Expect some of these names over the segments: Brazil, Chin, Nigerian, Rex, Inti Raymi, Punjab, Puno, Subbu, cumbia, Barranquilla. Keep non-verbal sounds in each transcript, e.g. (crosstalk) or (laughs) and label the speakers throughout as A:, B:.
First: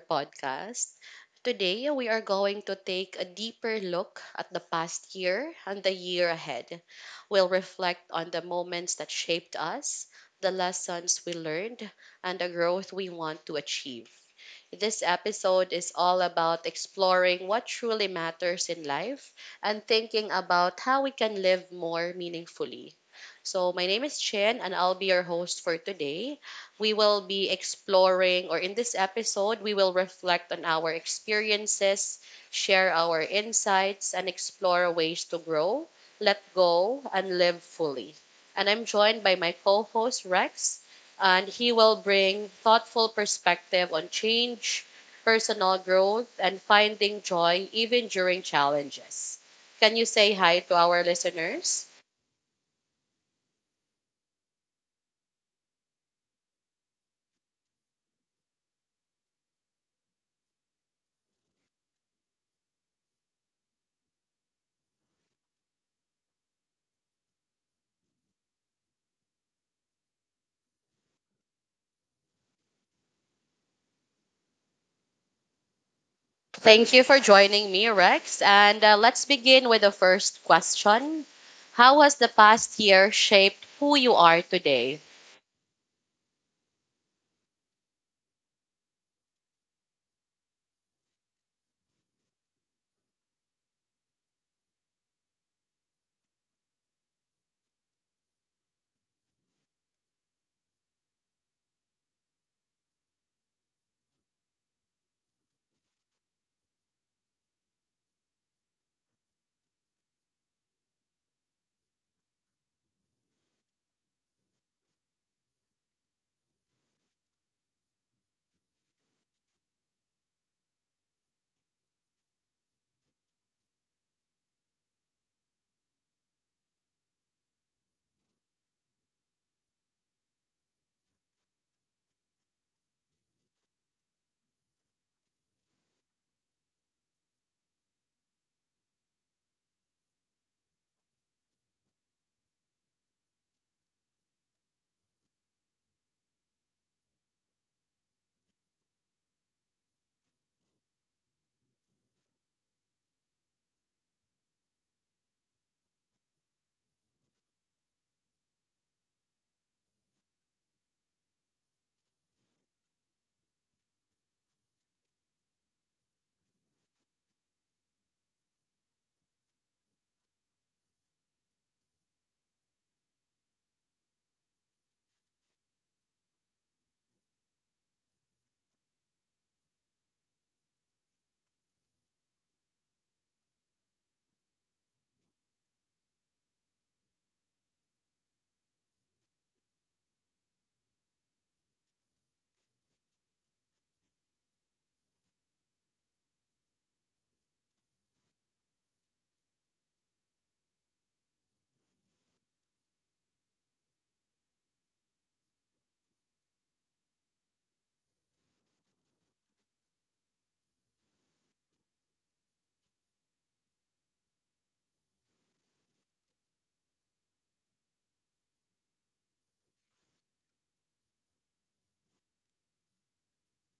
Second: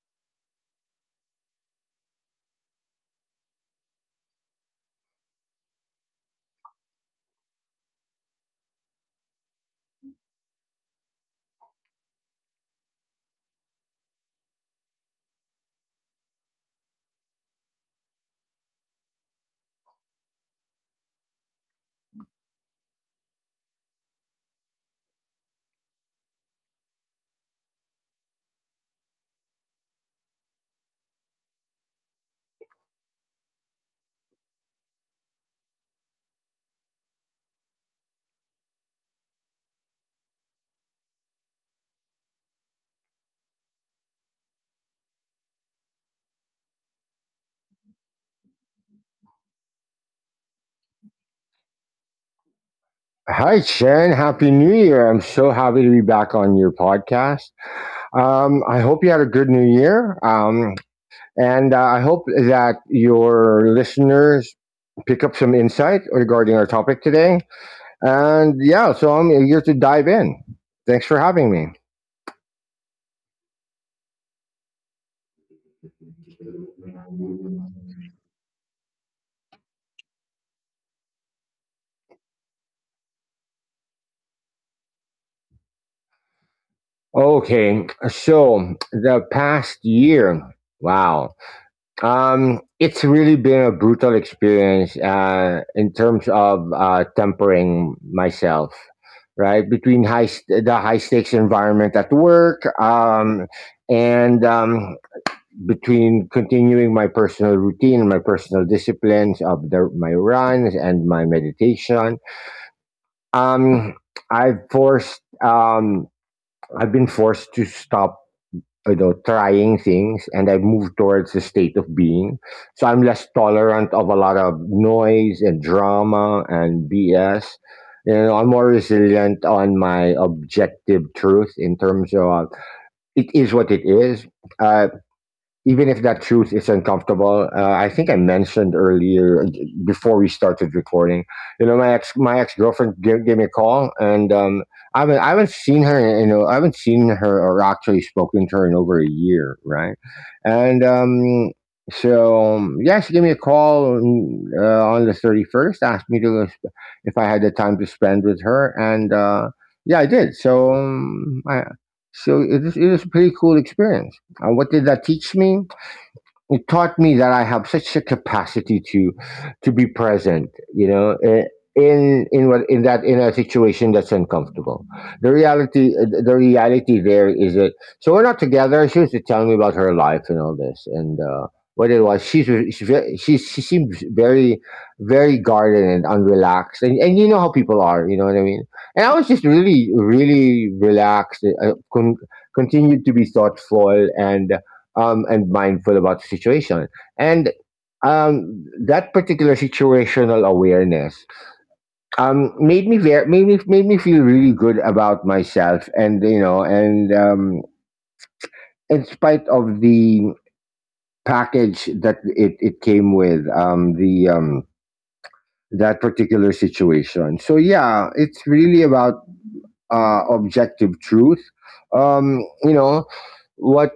A: podcast. Today, we are going to take a deeper look at the past year and the year ahead. We'll reflect on the moments that shaped us, the lessons we learned, and the growth we want to achieve. This episode is all about exploring what truly matters in life and thinking about how we can live more meaningfully. So, my name is Chin and I'll be your host for today. We will be exploring, or in this episode, we will reflect on our experiences, share our insights, and explore ways to grow, let go, and live fully. And I'm joined by my co host Rex and he will bring thoughtful perspective on change, personal growth, and finding joy even during challenges. Can you say hi to our listeners?
B: Hi, Chen! Happy New Year. I'm so happy to be back on your podcast. I hope you had a good New Year. And I hope that your listeners pick up some insight regarding our topic today. And yeah, so I'm here to dive in. Thanks for having me.
A: Thank you for joining me, Rex. And let's begin with the first question. How has the past year shaped who you are today?
B: Okay, so the past year. Wow. It's really been a brutal experience in terms of tempering myself, right? Between the high stakes environment at work, and between continuing my personal routine and my personal disciplines of my runs and my meditation. Um, I've forced. Um, I've been forced to stop trying things, and I've moved towards a state of being. So I'm less tolerant of a lot of noise and drama and bs. I'm more resilient on my objective truth in terms of it is what it is. uh, Even if that truth is uncomfortable, I think I mentioned earlier before we started recording, my ex-girlfriend gave me a call, and I haven't seen her, I haven't seen her or actually spoken to her in over a year, right? and so Yeah, she gave me a call, on the 31st, asked me to if I had the time to spend with her. And yeah, I did. So so it is a pretty cool experience. And what did that teach me? It taught me that I have such a capacity to be present, you know, in what in that in a situation that's uncomfortable. The reality there is that we're not together. She was to tell me about her life and all this, and what it was. She seems very very guarded and unrelaxed, and you know how people are, you know what I mean. And I was just really really relaxed. Continued to be thoughtful and mindful about the situation. And That particular situational awareness made me feel really good about myself, and you know, and in spite of the package that it came with, the that particular situation. So yeah, it's really about objective truth. You know what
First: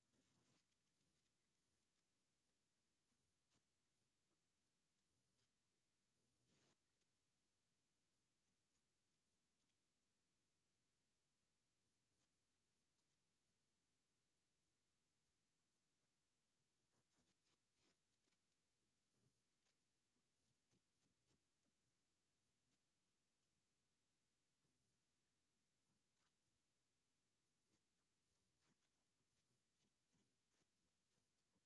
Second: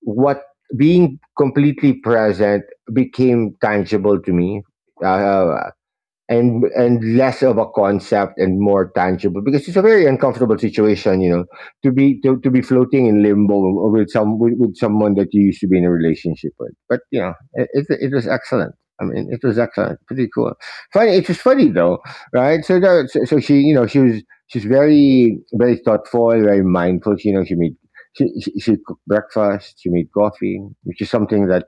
B: what Being completely present became tangible to me. Uh, and less of a concept and more tangible, because it's a very uncomfortable situation, you know, to be to be floating in limbo with with someone that you used to be in a relationship with. But you know, it was excellent. I mean, it was excellent. Pretty cool. Funny. It was funny though, right? So she, you know, she was, she's very very thoughtful, very mindful, you know. She cooked breakfast, she made coffee, which is something that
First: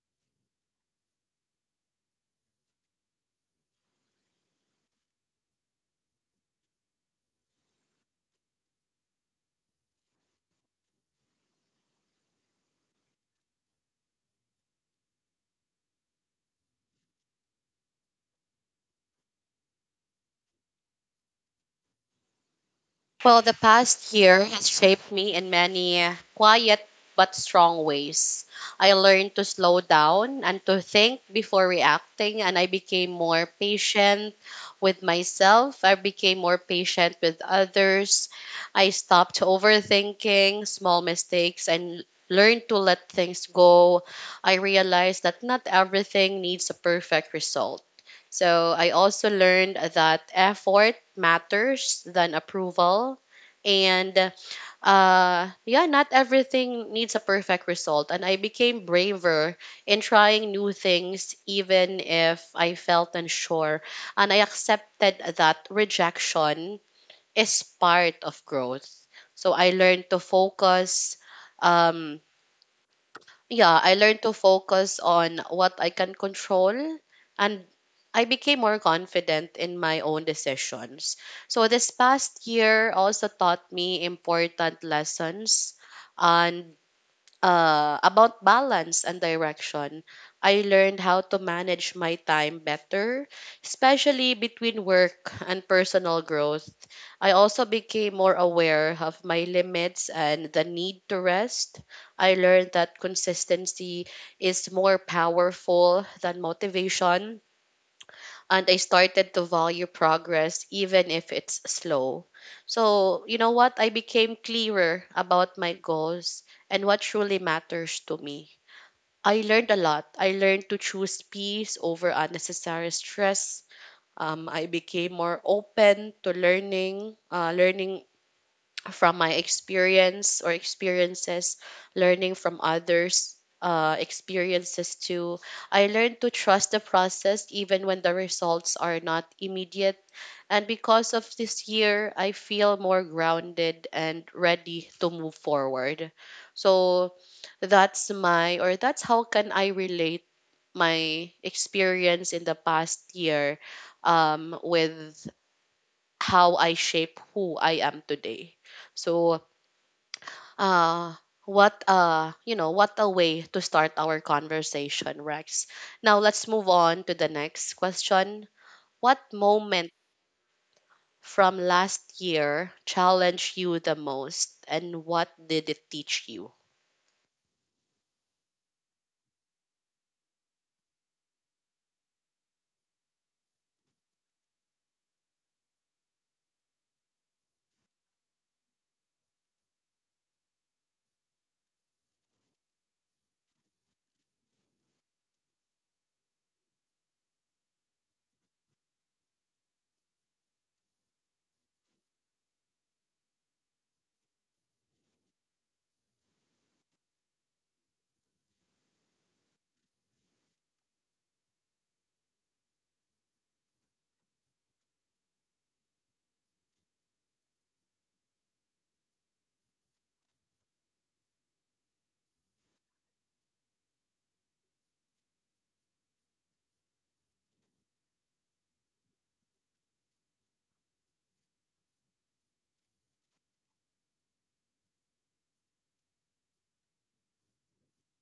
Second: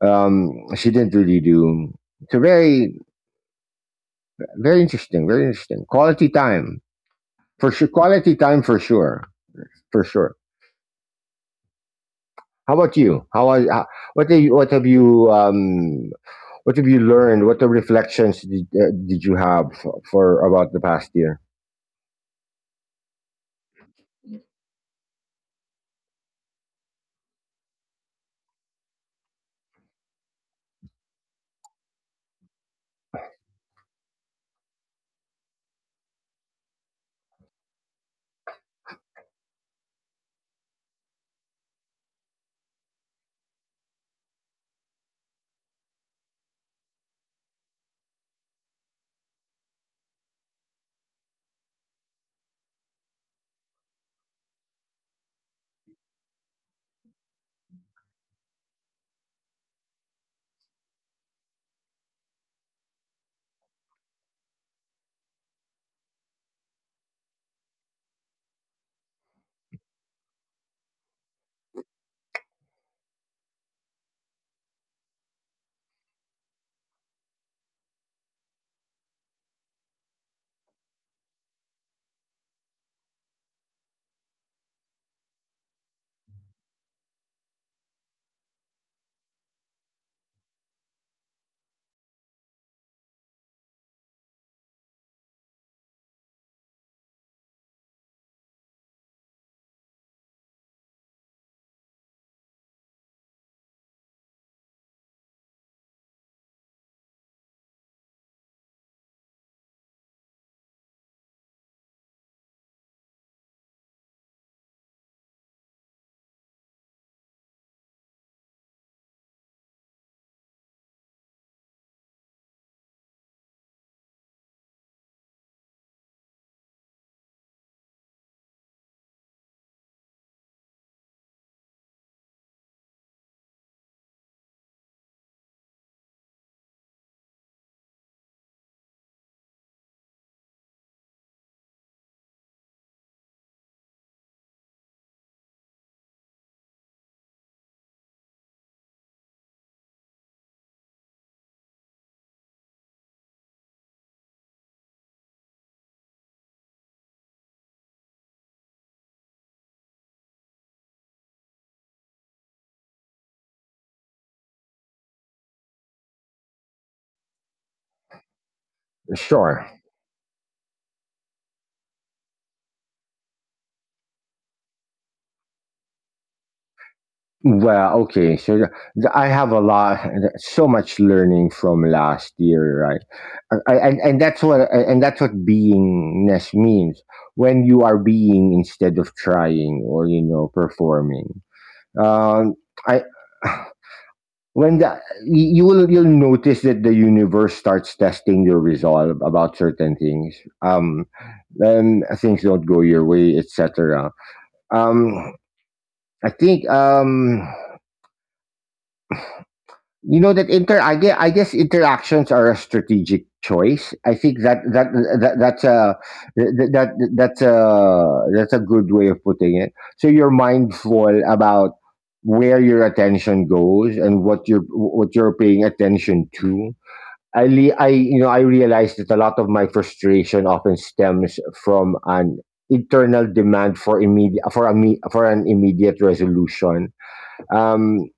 B: she didn't really do. So very very interesting. Very interesting. Quality time for sure. Quality time for sure. For sure. How about you? What have you, what have you learned? What The reflections did you have for about the past year?
A: Well, the past year has shaped me in many quiet but strong ways. I learned to slow down and to think before reacting, and I became more patient with myself. I became more patient with others. I stopped overthinking small mistakes and learned to let things go. I realized that not everything needs a perfect result. So I also learned that effort matters than approval. And yeah, not everything needs a perfect result. And I became braver in trying new things, even if I felt unsure. And I accepted that rejection is part of growth. So I learned to focus. Um, yeah, I learned to focus on what I can control and I became more confident in my own decisions. So this past year also taught me important lessons and about balance and direction. I learned how to manage my time better, especially between work and personal growth. I also became more aware of my limits and the need to rest. I learned that consistency is more powerful than motivation and I started to value progress even if it's slow. So, you know what? I became clearer about my goals and what truly matters to me. I learned a lot. I learned to choose peace over unnecessary stress. I became more open to learning from my experience or experiences, learning from others' experiences too. I learned to trust the process even when the results are not immediate. And because of this year, I feel more grounded and ready to move forward. So that's my, or that's how can I relate my experience in the past year with how I shape who I am today. So uh what you know what a way to start our conversation, Rex. Now let's move on to the next question. What
B: Sure.
A: moment from last year challenged you the most and what did it teach you?
B: Well, okay. I have a lot, so much learning from last year, right? And that's what, and that's what beingness means. When you are being instead of trying, or performing, Uh, I when the, you will, you'll notice that the universe starts testing your resolve about certain things. Um, then things don't go your way, etc. Um, I think You know that inter I guess interactions are a strategic choice. I think that's a, that, that that's a good way of putting it. So you're mindful about where your attention goes and what you're, paying attention to. I le- I You know, I realize that a lot of my frustration often stems from an internal demand for immediate, for an immediate resolution. um,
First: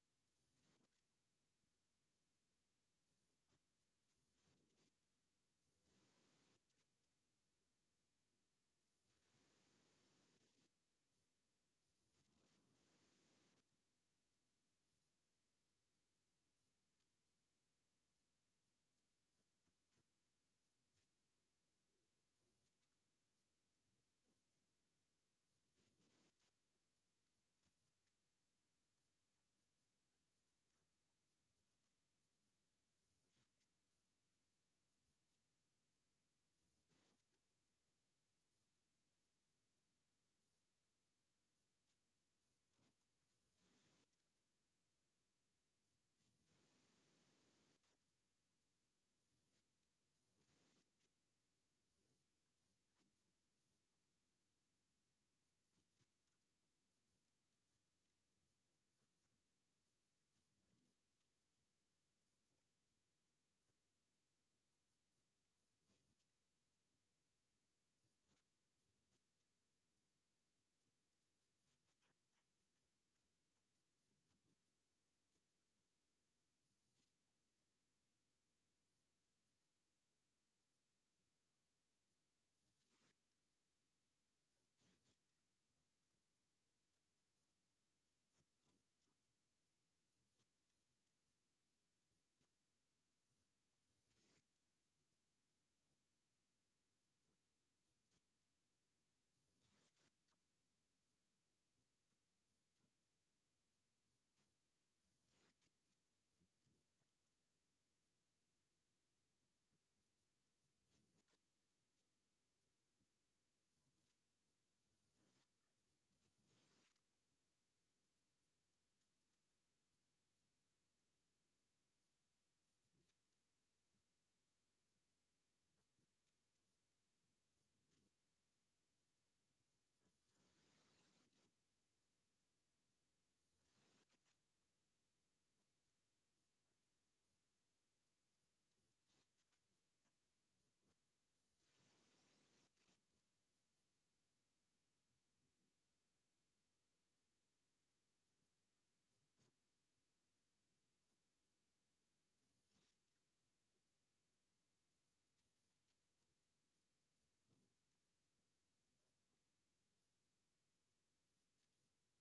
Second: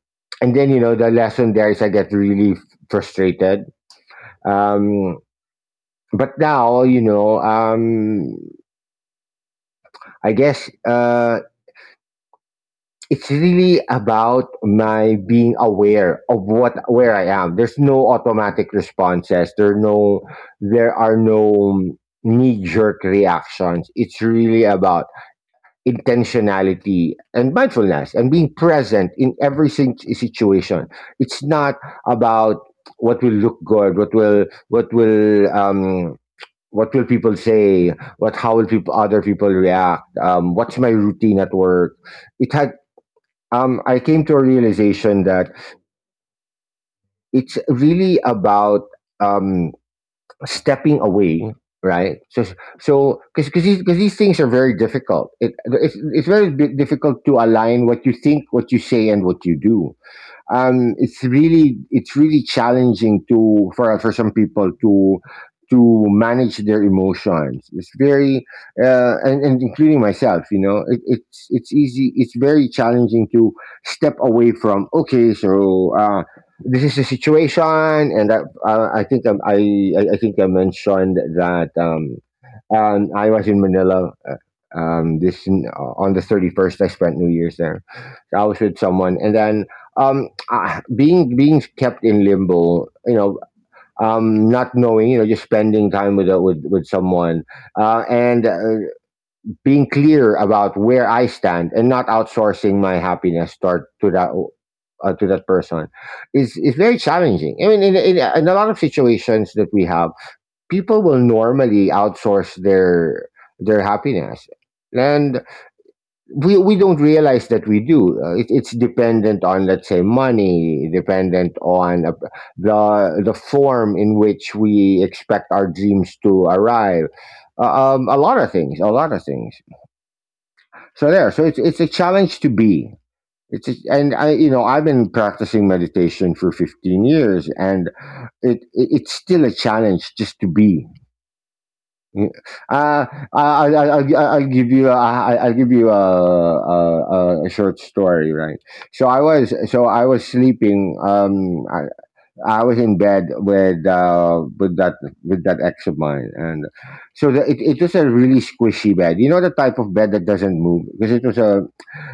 B: and then you know the lesson there is I get really frustrated. Um, but now you know, I guess uh, it's really about my being aware of what where I am. There's no automatic responses. There are no, there are no knee jerk reactions. It's really about intentionality and mindfulness and being present in every situation. It's not about what will look good, what will people say, what, how will people, other people react. What's my routine at work? It had I came to a realization that it's really about um stepping away. Right? So, so because these, 'cause these things are very difficult. It's very difficult to align what you think, what you say, and what you do. It's really, it's really challenging to for some people to manage their emotions. It's very, and including myself, you know, it's easy. It's very challenging to step away from. Okay, so this is the situation, and I think I think I mentioned that I was in Manila. This On the 31st, I spent New Year's there. So I was with someone, and then being kept in limbo, you know, not knowing, you know, just spending time with with someone, and being clear about where I stand, and not outsourcing my happiness toward to that, to that person is very challenging. I mean, in a lot of situations that we have, people will normally outsource their happiness. And we don't realize that we do. It's dependent on, let's say, money, dependent on the form in which we expect our dreams to arrive. A lot of things, so there, so it's a challenge to be. It's a, and I you know, I've been practicing meditation for 15 years, and it's still a challenge just to be. Yeah. Uh, I'll give you, I'll give you a short story, right? So I was sleeping. I was in bed with with that ex of mine, and so the, it was a really squishy bed. You know the type of bed that doesn't move because it was a,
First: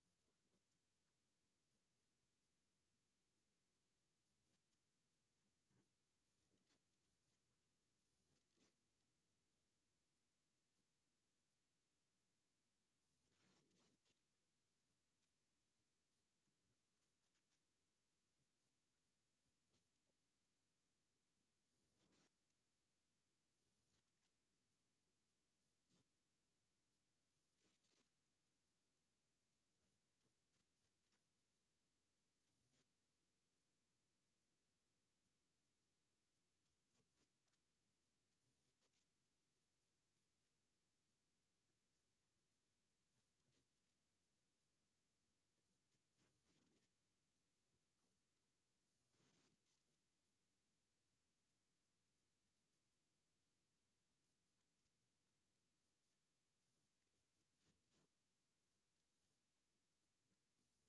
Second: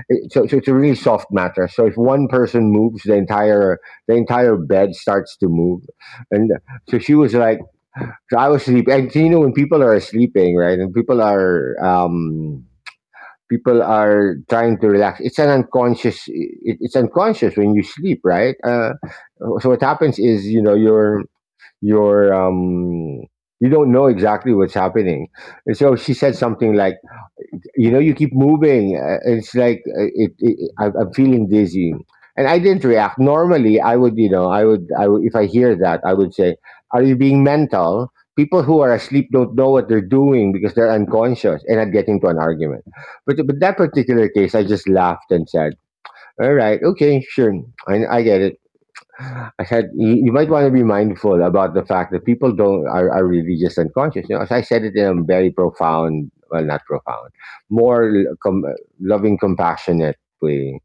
B: so it's a really soft mattress. So if one person moves, the entire, the entire bed starts to move, and so she was like, so I was asleep. And so, you know, when people are sleeping, right, and people are trying to relax, it's an unconscious. It's unconscious when you sleep, right? So what happens is, you know, your, your um, you don't know exactly what's happening. And so she said something like, you know, you keep moving. It's like, I'm feeling dizzy. And I didn't react. Normally I would, you know, I would, I would, if I hear that, I would say, are you being mental? People who are asleep don't know what they're doing because they're unconscious, and I'd get into an argument. But that particular case I just laughed and said, all right, okay, sure. I get it. I said, you might want to be mindful about the fact that people don't are really just unconscious. You know, as I said it in a very profound, well, not profound, more loving, compassionate way.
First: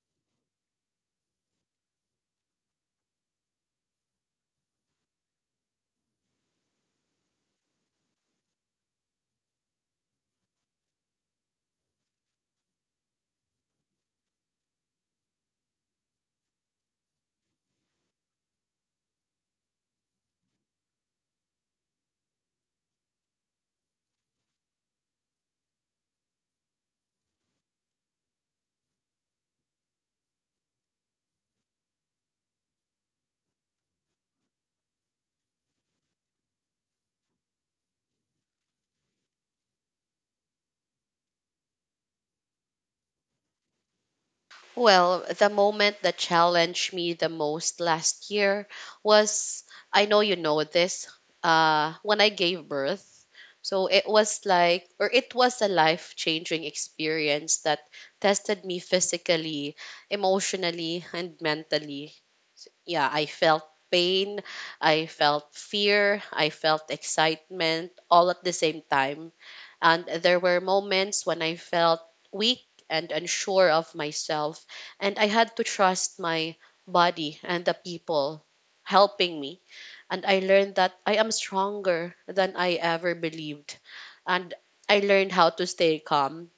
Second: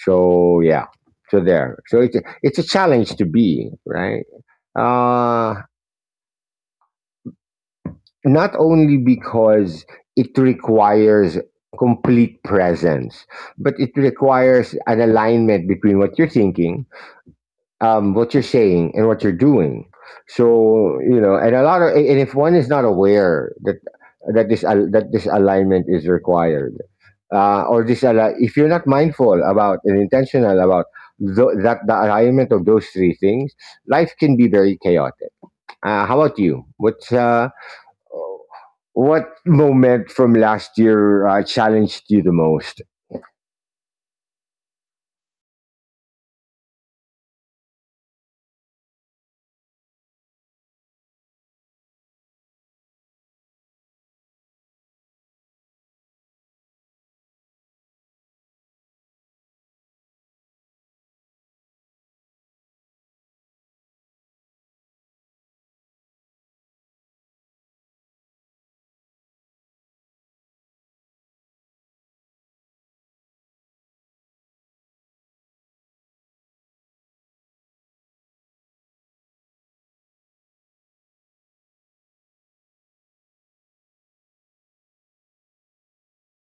B: So yeah, so there. So it's a challenge to be, right. Uh, Not only because it requires complete presence, but it requires an alignment between what you're thinking, what you're saying, and what you're doing. So you know, and a lot of, and if one is not aware that this that this alignment is required, or this if you're not mindful about and intentional about that the alignment of those three things, life can be very chaotic. How about you? What's what moment from last year challenged you the most?
A: Well, the moment that challenged me the most last year was, I know you know this, when I gave birth. So it was like, or it was a life changing experience that tested me physically, emotionally, and mentally. Yeah, I felt pain, I felt fear, I felt excitement all at the same time and there were moments when I felt weak and unsure of myself, and I had to trust my body and the people helping me. And I learned that I am stronger than I ever believed. And I learned how to stay calm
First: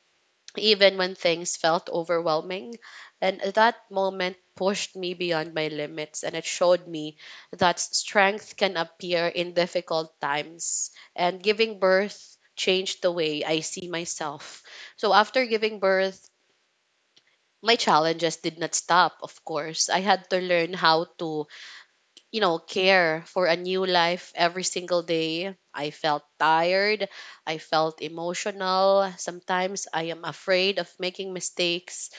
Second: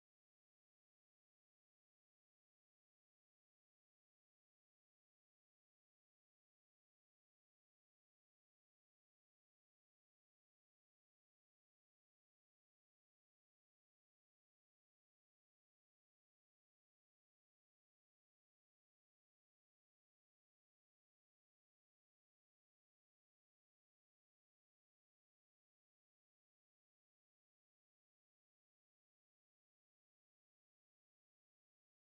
A: even when things felt overwhelming. And that moment pushed me beyond my limits and it showed me that strength can appear in difficult times. And giving birth changed the way I see myself. So after giving birth, my challenges did not stop, of course. I had to learn how to, you know, care for a new life every single day. I felt tired. I felt emotional. Sometimes I am afraid of making mistakes.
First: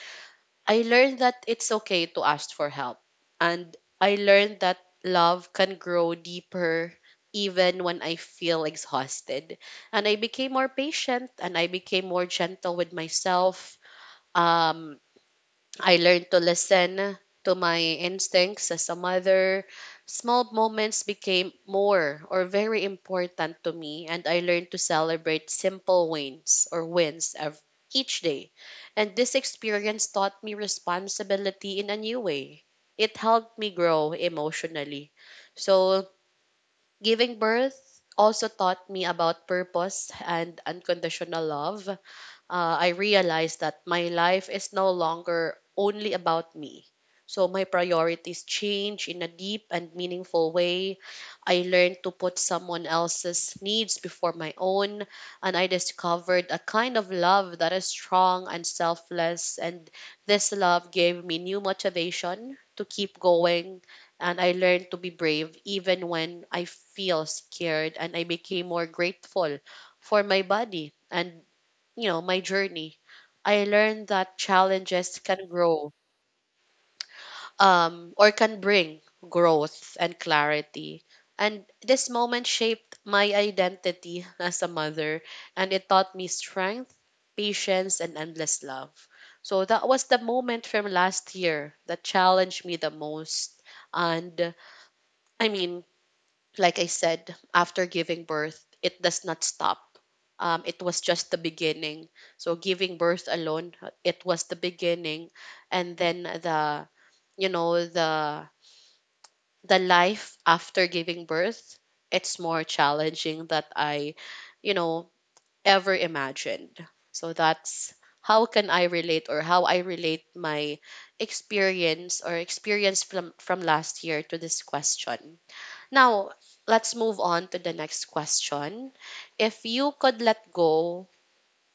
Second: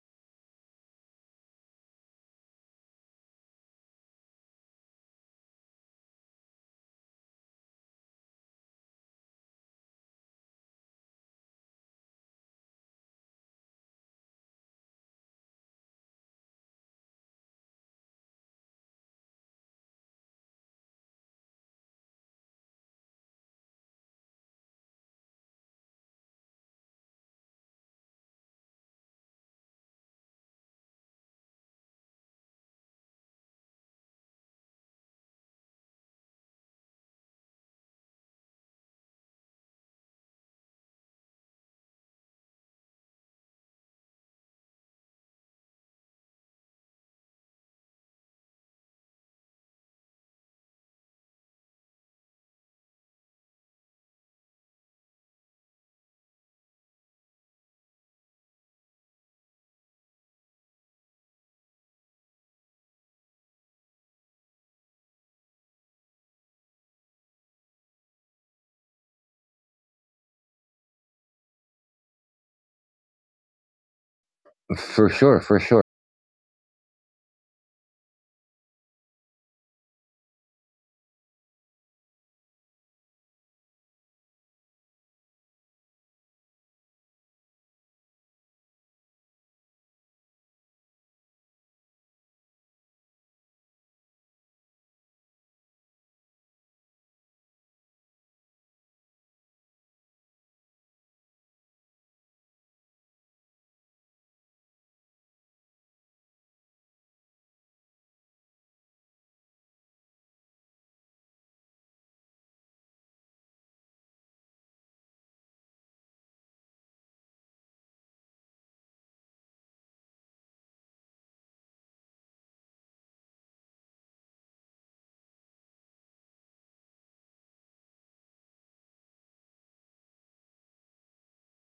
A: I learned that it's okay to ask for help. And I learned that love can grow deeper even when I feel exhausted. And I became more patient and I became more gentle with myself. Um, I learned to listen to my instincts as a mother. Small moments became more or very important to me, and I learned to celebrate simple wins or wins of each day. And this experience taught me responsibility in a new way. It helped me grow emotionally. So, giving birth also taught me about purpose and unconditional love. I realized that my life is no longer only about me. So my priorities change in a deep and meaningful way. I learned to put someone else's needs before my own, and I discovered a kind of love that is strong and selfless. And this love gave me new motivation to keep going, and I learned to be brave even when I feel scared, and I became more grateful for my body and, you know, my journey. I learned that
B: For
A: challenges
B: sure,
A: can
B: for sure.
A: grow or can bring growth and clarity. And this moment shaped my identity (laughs) as a mother, and it taught me strength, patience, and endless love. So that was the moment from last year that challenged me the most. And I mean, like I said, after giving birth, it does not stop. It was just the beginning. So giving birth alone, it was the beginning, and then the you know the life after giving birth, it's more challenging that I, you know, ever imagined. So that's how can I relate or how I relate my experience or experience from last year to this question. Now, let's move on to the next question. If you could let go,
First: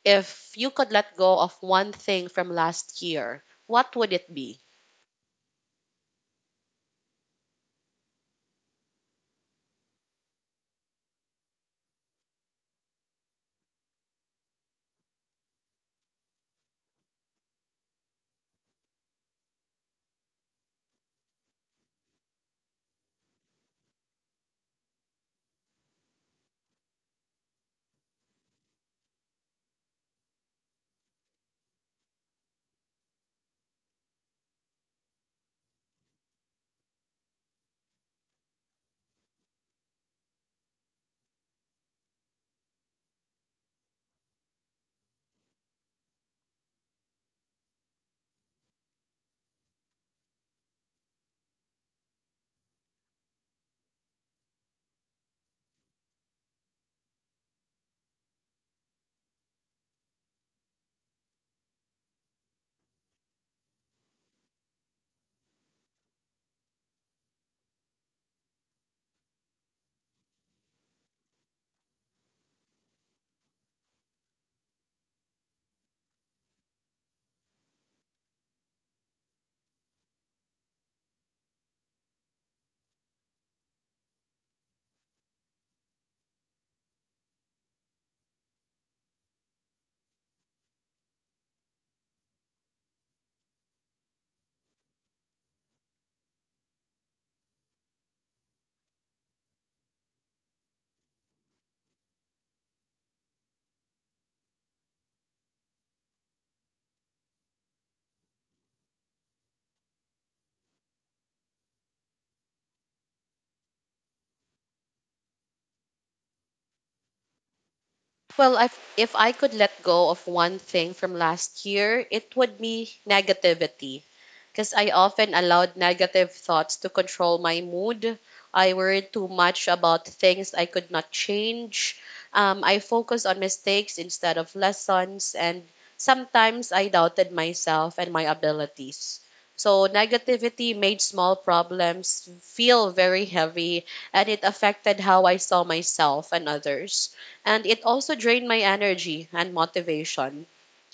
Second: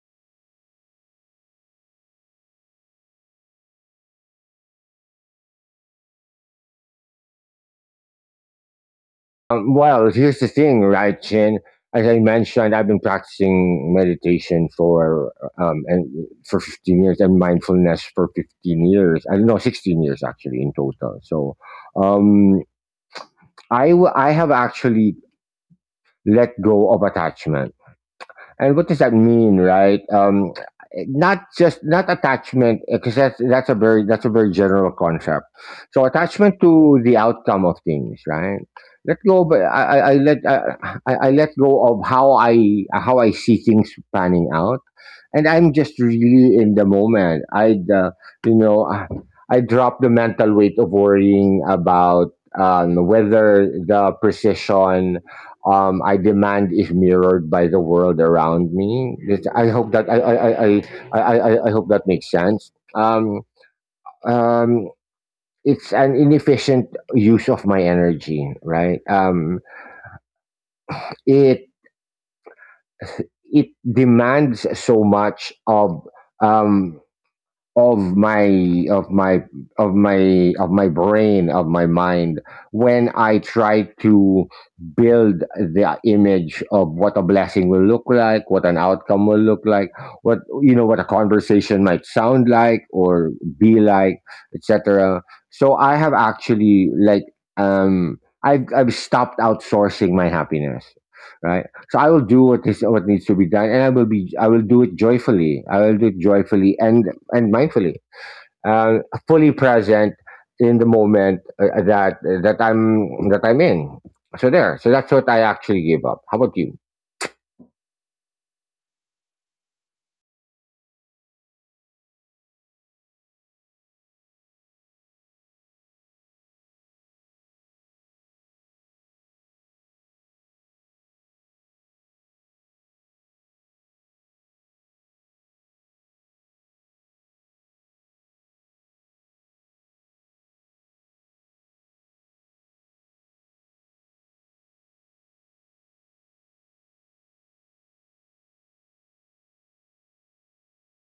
A: If you could let go of one thing from last year, what would it be?
B: Well, here's the thing, right, Chin? As I mentioned, I've been practicing meditation for and for 15 years and mindfulness for 15 years. I don't know, 16 years actually in total. So, um, I have actually let go of attachment. And what does that mean, right? Not just not attachment, because that's a very, general concept. So attachment to the outcome of things, right? Let go, but I let go of how I see things panning out, and I'm just really in the moment. I, you know, I drop the mental weight of worrying about, whether the precision, I demand is mirrored by the world around me. It's, I hope that makes sense. Um, it's an inefficient use of my energy, right? It it demands so much um, of my of my of my of my brain, of my mind, when I try to build the image of what a blessing will look like, what an outcome will look like, what, you know, what a conversation might sound like, or be like, etc. So I have actually, like, I've stopped outsourcing my happiness, right? So I will do what is, what needs to be done, and I will do it joyfully. I will do it joyfully and mindfully, uh, fully present in the moment that I'm in. So there. So that's what I actually give up. How about you?
A: Well, if I could let go of one thing from last year, it would be negativity. Because I often allowed negative thoughts to control my mood. I worried too much about things I could not change. I focused on mistakes instead of lessons, and sometimes I doubted myself and my abilities. So, negativity made small problems feel very heavy, and it affected how I saw myself and others. And it also drained my energy and motivation.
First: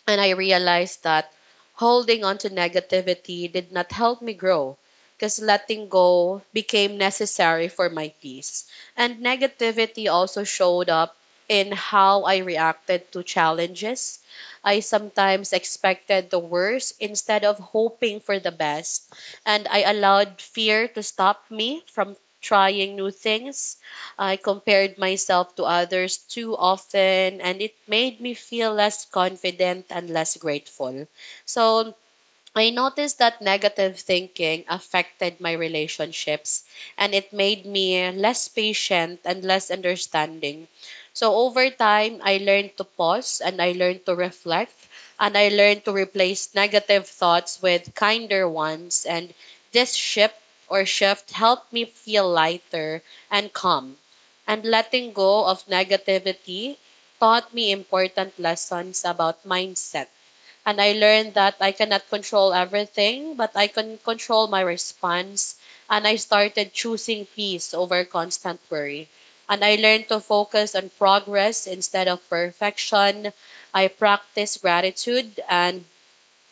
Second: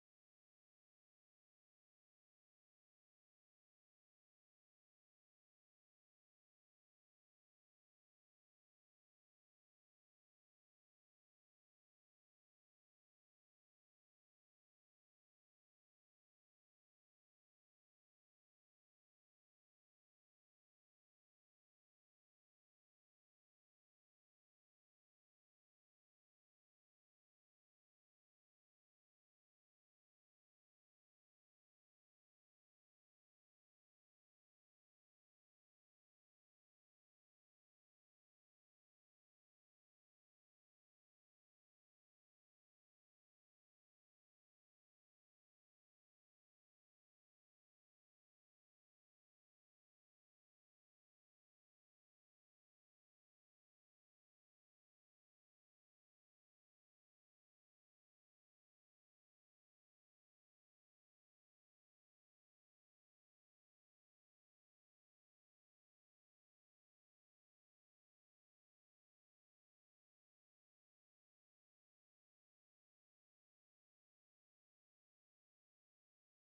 A: And I realized that holding on to negativity did not help me grow because letting go became necessary for my peace. And negativity also showed up in how I reacted to challenges. I sometimes expected the worst instead of hoping for the best. And I allowed fear to stop me from trying new things. I compared myself to others too often, and it made me feel less confident and less grateful. So I noticed that negative thinking affected my relationships and it made me less patient and less understanding. So over time, I learned to pause and I learned to reflect and I learned to replace negative thoughts with kinder ones. And this shift or shift helped me feel lighter and calm. And letting go of negativity taught me important lessons about mindset and I learned that I cannot control everything, but I can control my response. And I started choosing peace over constant worry. And I learned to focus on progress instead of perfection. I practiced gratitude and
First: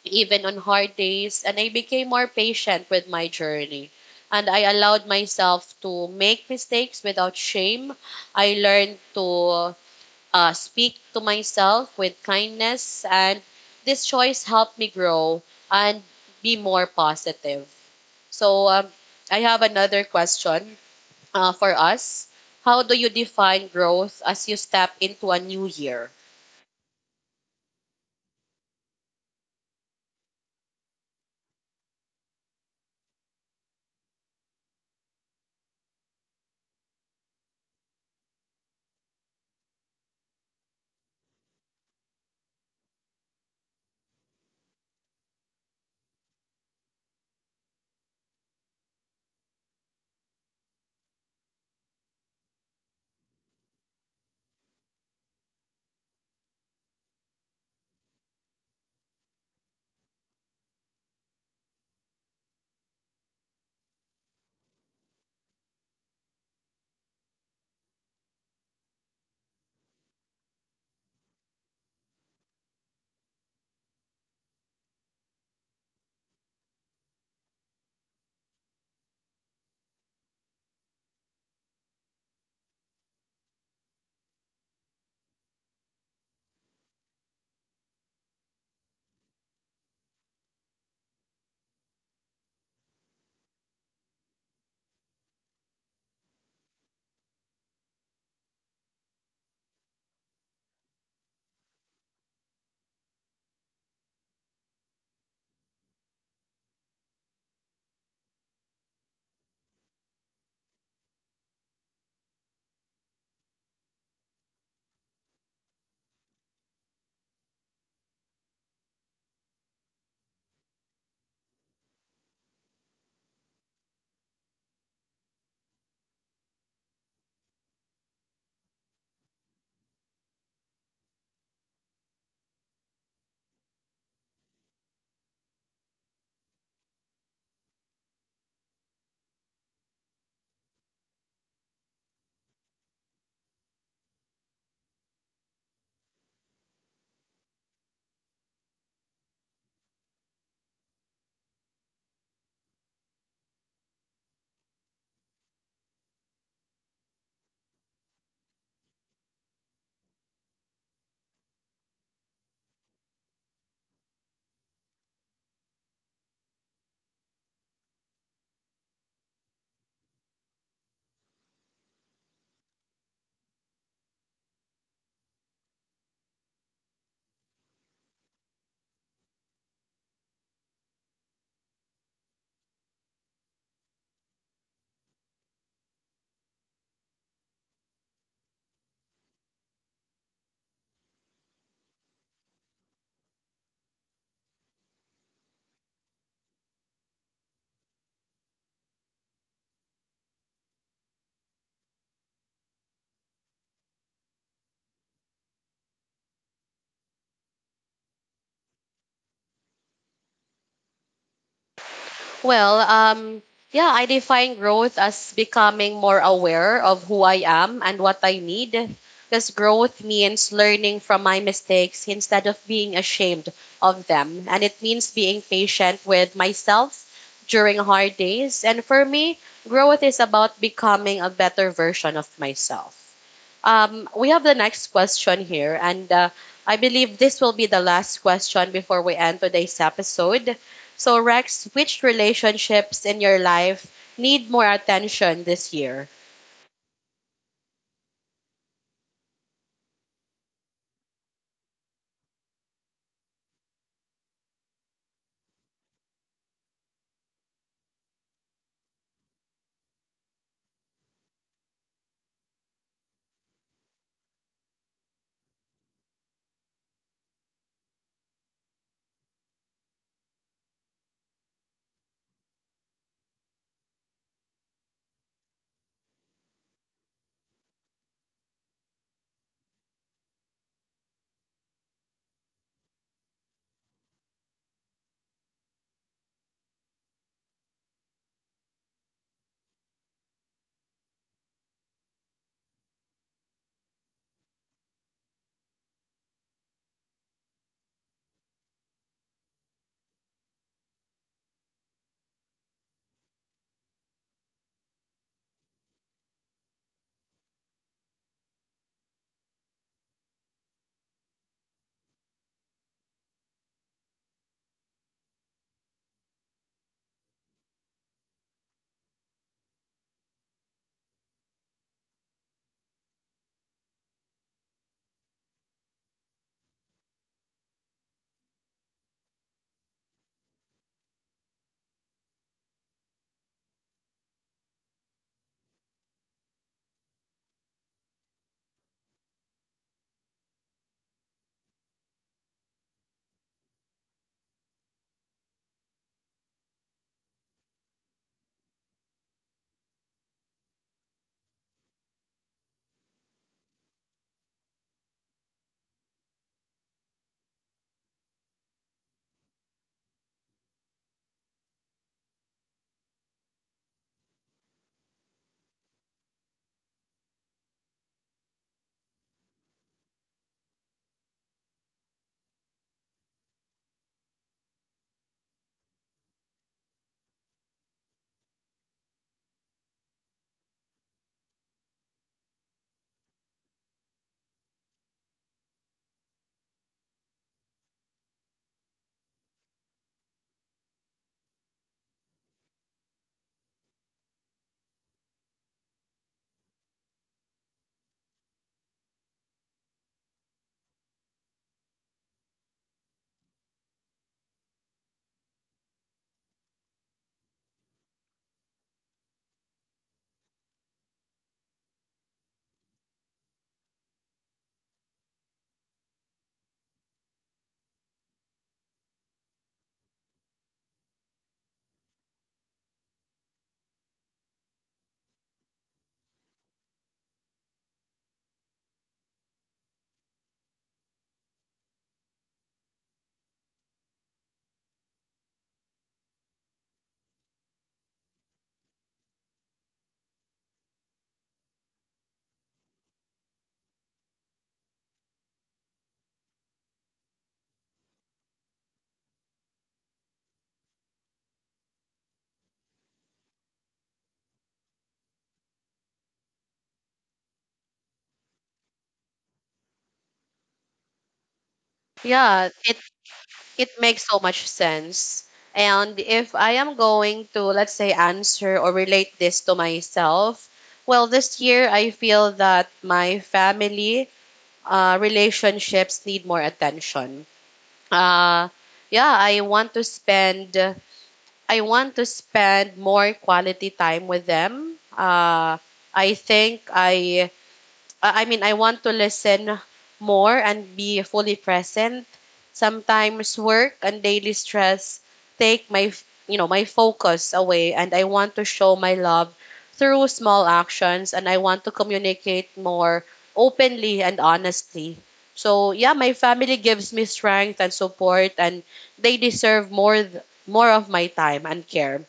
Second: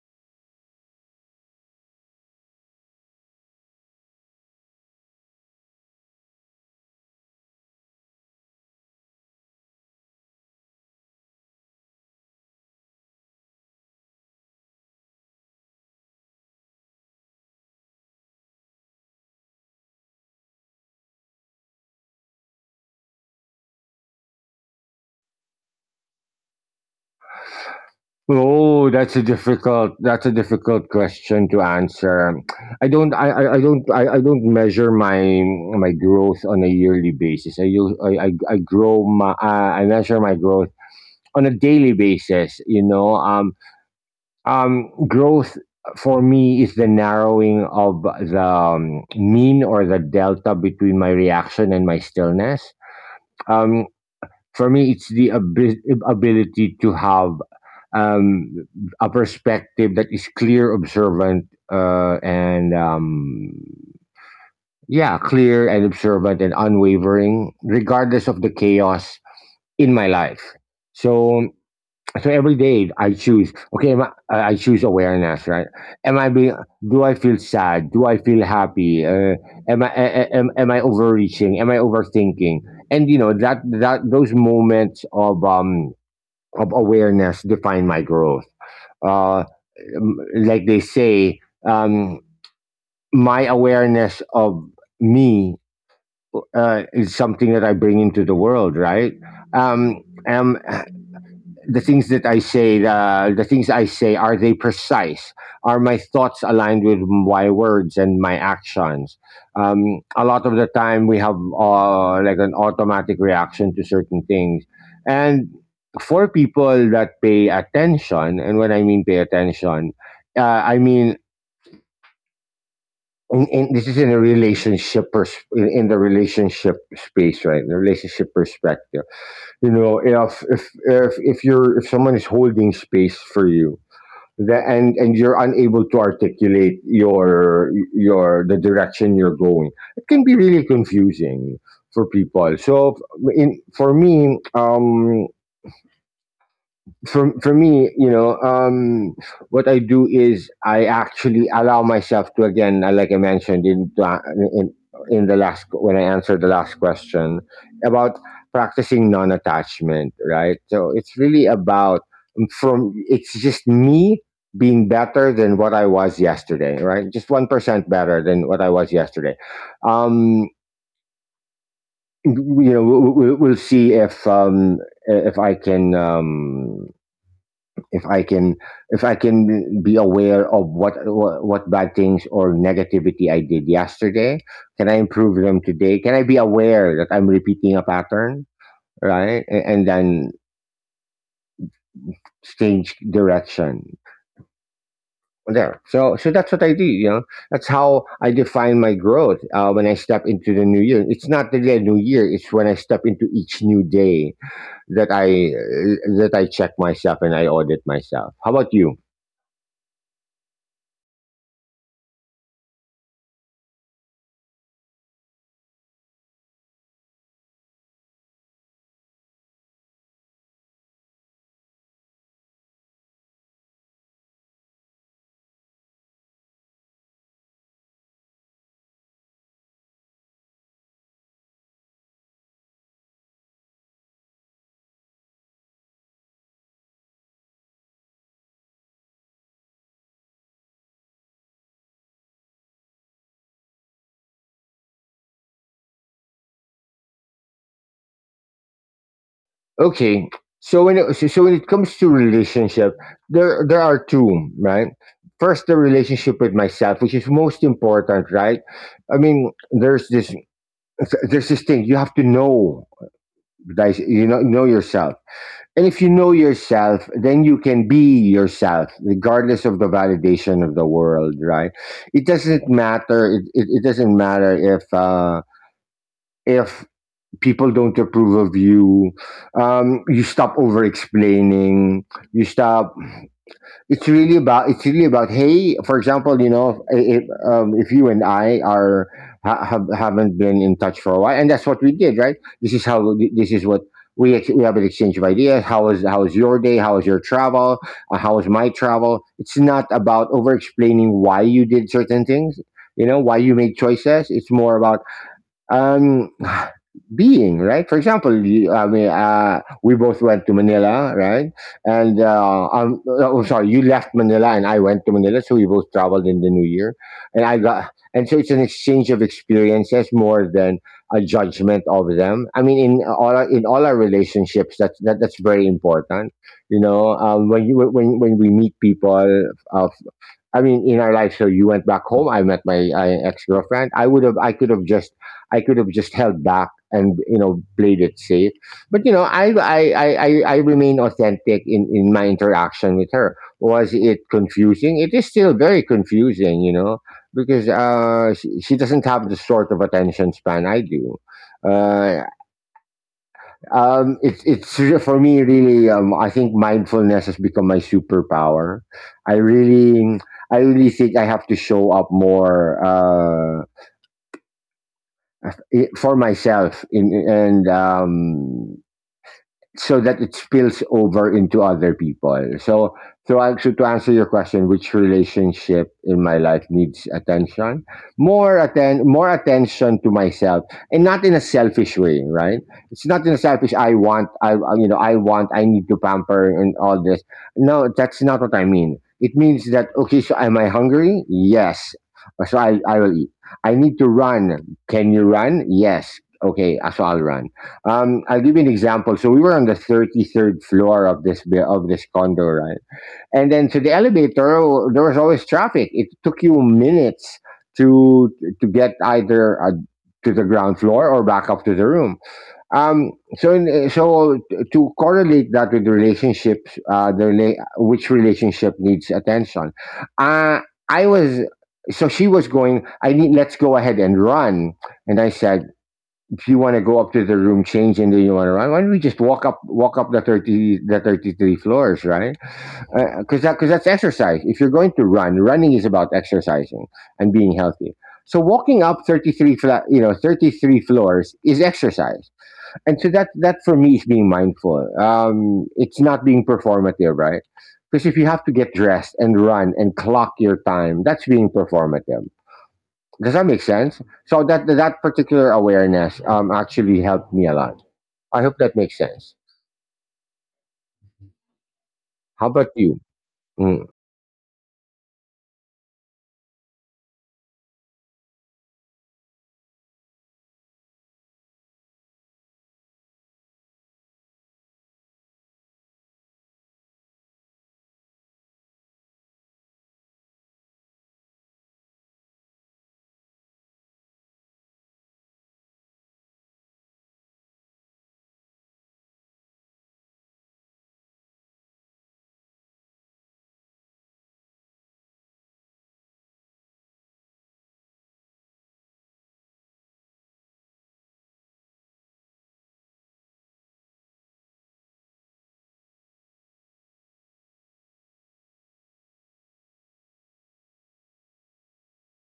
A: even on hard days. And I became more patient with my journey. And I allowed myself to make mistakes without shame. I learned to speak to myself with kindness, and this choice helped me grow and be more positive. So, I have another question for us. How do you define growth as you step into a new year?
B: Oh, that's a difficult, question to answer. I don't measure my my growth on a yearly basis. I use I grow my I measure my growth on a daily basis, you know. Growth for me is the narrowing of the, mean, or the delta between my reaction and my stillness. Um, for me, it's the ability to have, um, a perspective that is clear, observant, and yeah, clear and observant and unwavering, regardless of the chaos in my life. So, so every day I choose. Okay, I choose awareness, right? Am I being? Do I feel sad? Do I feel happy? Am I overreaching? Am I overthinking? And you know that those moments of, awareness define my growth. Uh, like they say, um, my awareness of me, is something that I bring into the world, right? Um, um, the things that I say, the things I say, are they precise? Are my thoughts aligned with my words and my actions? A lot of the time, we have, like, an automatic reaction to certain things, and for people that pay attention, and when I mean pay attention, uh, I mean. This is in a relationship pers- in the relationship space, right, the relationship perspective. You know, if you're, if someone is holding space for you, that, and you're unable to articulate your the direction you're going, it can be really confusing for people. So in for me, you know, what I do is I actually allow myself to, again, like I mentioned in in the last, when I answered the last question about practicing non-attachment, right? So it's really about, from it's just me being better than what I was yesterday, right? Just 1% better than what I was yesterday. Um, you know, we'll see if, if I can. If i can if I can be aware of what bad things or negativity I did yesterday. Can I improve them today? Can I be aware that I'm repeating a pattern, right, and then change direction there? So, so that's what I do, you know. That's how I define my growth. When I step into the new year, it's not really a new year, it's when I step into each new day that I check myself and I audit myself. How about you?
A: Well, yeah, I define growth as becoming more aware of who I am and what I need. Because growth means learning from my mistakes instead of being ashamed of them. And it means being patient with myself during hard days. And for me, growth is about becoming a better version of myself. We have the next question here, and I believe this will be the last question before we end today's episode. So, Rex, which relationships in your life need more attention this year?
B: Okay. So when it, so so when it comes to relationship, there are two, right? First, the relationship with myself, which is most important, right? I mean, there's this thing you have to know, guys. You know yourself, and if you know yourself, then you can be yourself, regardless of the validation of the world, right? It doesn't matter. It doesn't matter if. If people don't approve of you, you stop over explaining, you stop. It's really about, hey, for example, you know, if you and I are, haven't been in touch for a while, and that's what we did, right? This is how, this is what we have, an exchange of ideas. How is, your day? How is your travel? How is my travel? It's not about over explaining why you did certain things, you know, why you made choices. It's more about, um being, right? For example, you, I mean, we both went to Manila, right? And oh, sorry, you left Manila and I went to Manila, so we both traveled in the new year. And so it's an exchange of experiences more than a judgment of them. I mean, in all our relationships, that's that, that's very important. You know, when you, when we meet people, uh, I mean, in our life. So you went back home. I met my, ex girlfriend. I could have just, I could have just held back and, you know, played it safe. But you know, I remain authentic in my interaction with her. Was it confusing? It is still very confusing, you know, because she doesn't have the sort of attention span I do. Uh, for me really. I think mindfulness has become my superpower. I really, I really think I have to show up more, for myself in, and so that it spills over into other people. So, so actually, to answer your question, which relationship in my life needs attention? More attention to myself, and not in a selfish way, right? It's not in a selfish. I want, I- you know, I need to pamper and all this. No, that's not what I mean. It means that okay. So, am I hungry? Yes. So I will eat. I need to run. Can you run? Yes. Okay. So I'll run. I'll give you an example. So we were on the 33rd floor of this of this condo, right? And then to the elevator, there was always traffic. It took you minutes to to get either, to the ground floor or back up to the room. Um, so to correlate that with the relationships, which relationship needs attention? Uh, I was so she was going. I need. Let's go ahead and run. And I said, if you want to go up to the room, change, and then you want to run, why don't we just walk up the 30, the 33 floors, right? Because that, because that's exercise. If you're going to run, running is about exercising and being healthy. So walking up 33, you know, 33 floors is exercise, and so that that for me is being mindful. It's not being performative, right? Because if you have to get dressed and run and clock your time, that's being performative. Does that make sense? So that that particular awareness, actually helped me a lot. I hope that makes sense. How about
A: Yeah,
B: you?
A: it
B: Mm,
A: it makes so much sense. And if I am going to, let's say, answer or relate this to myself, well, this year I feel that my family relationships need more attention. uh yeah, I want to spend more quality time with them. Uh i think i I I mean, I want to listen more and be fully present. Sometimes work and daily stress take my, you know, my focus away, and I want to show my love through small actions, and I want to communicate more openly and honestly. So yeah, my family gives me strength and support, and they deserve more of my time and care.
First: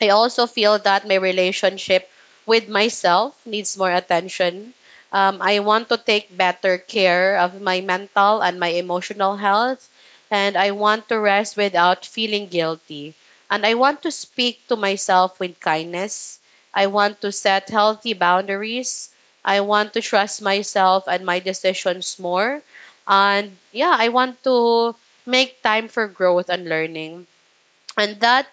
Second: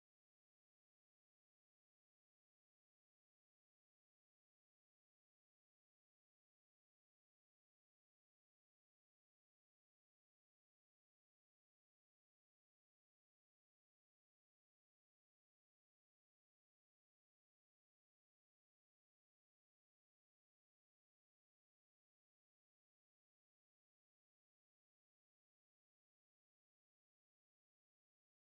A: I also feel that my relationship with myself needs more attention. I want to take better care of my mental and my emotional health, and I want to rest without feeling guilty. And I want to speak to myself with kindness. I want to set healthy boundaries. I want to trust myself and my decisions more. And yeah, I want to make time for growth and learning. And that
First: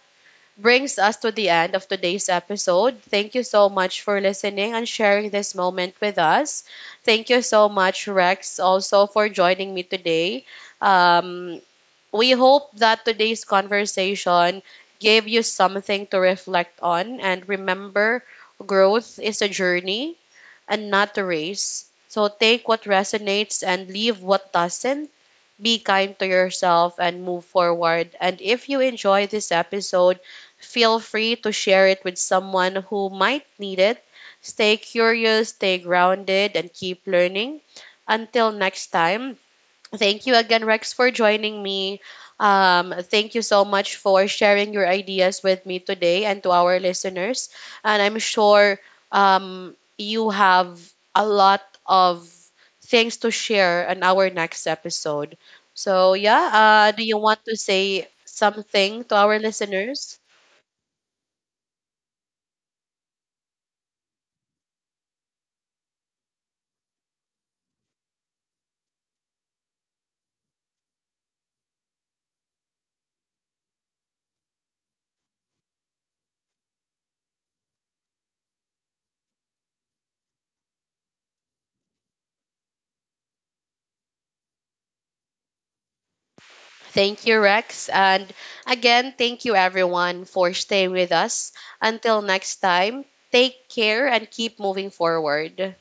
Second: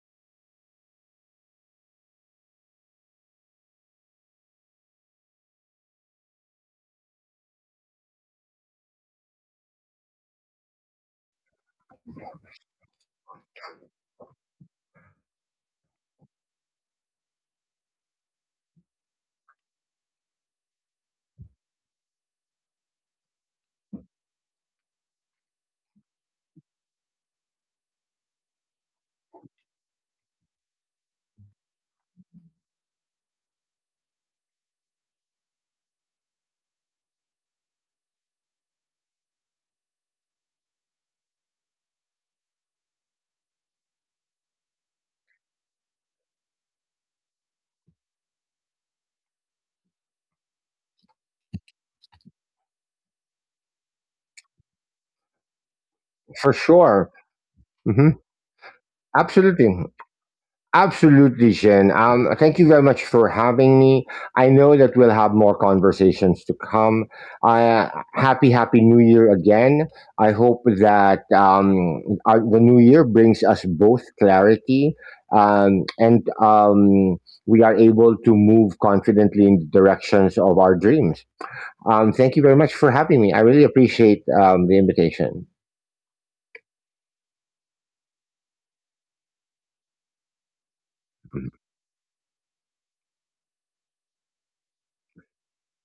A: brings us to the end of today's episode. Thank you so much for listening and sharing this moment with us. Thank you so much, Rex, also for joining me today. Um, we hope that today's conversation gave you something to reflect on and remember growth is a journey and not a race. So take what resonates and leave what doesn't. Be kind to yourself and move forward. And if you enjoy this episode, feel free to share it with someone who might need it. Stay curious, stay grounded, and keep learning. Until next time, thank you again, Rex, for joining me. Thank you so much for sharing your ideas with me today and to our listeners. And I'm sure you have a lot of things to share on our next episode. So, yeah,
B: for
A: do
B: sure.
A: you want to
B: hmm
A: say something to our
B: Absolutely.
A: listeners?
B: Absolutely, Jen. Thank you very much for having me. I know that we'll have more conversations to come. Uh, happy, happy New Year again. I hope that, the New Year brings us both clarity, and we are able to move confidently in the directions of our dreams. Thank you very much for having me. I really appreciate, the invitation.
A: Thank you, Rex. And again, thank you everyone for staying with us. Until next time, take care and keep moving forward.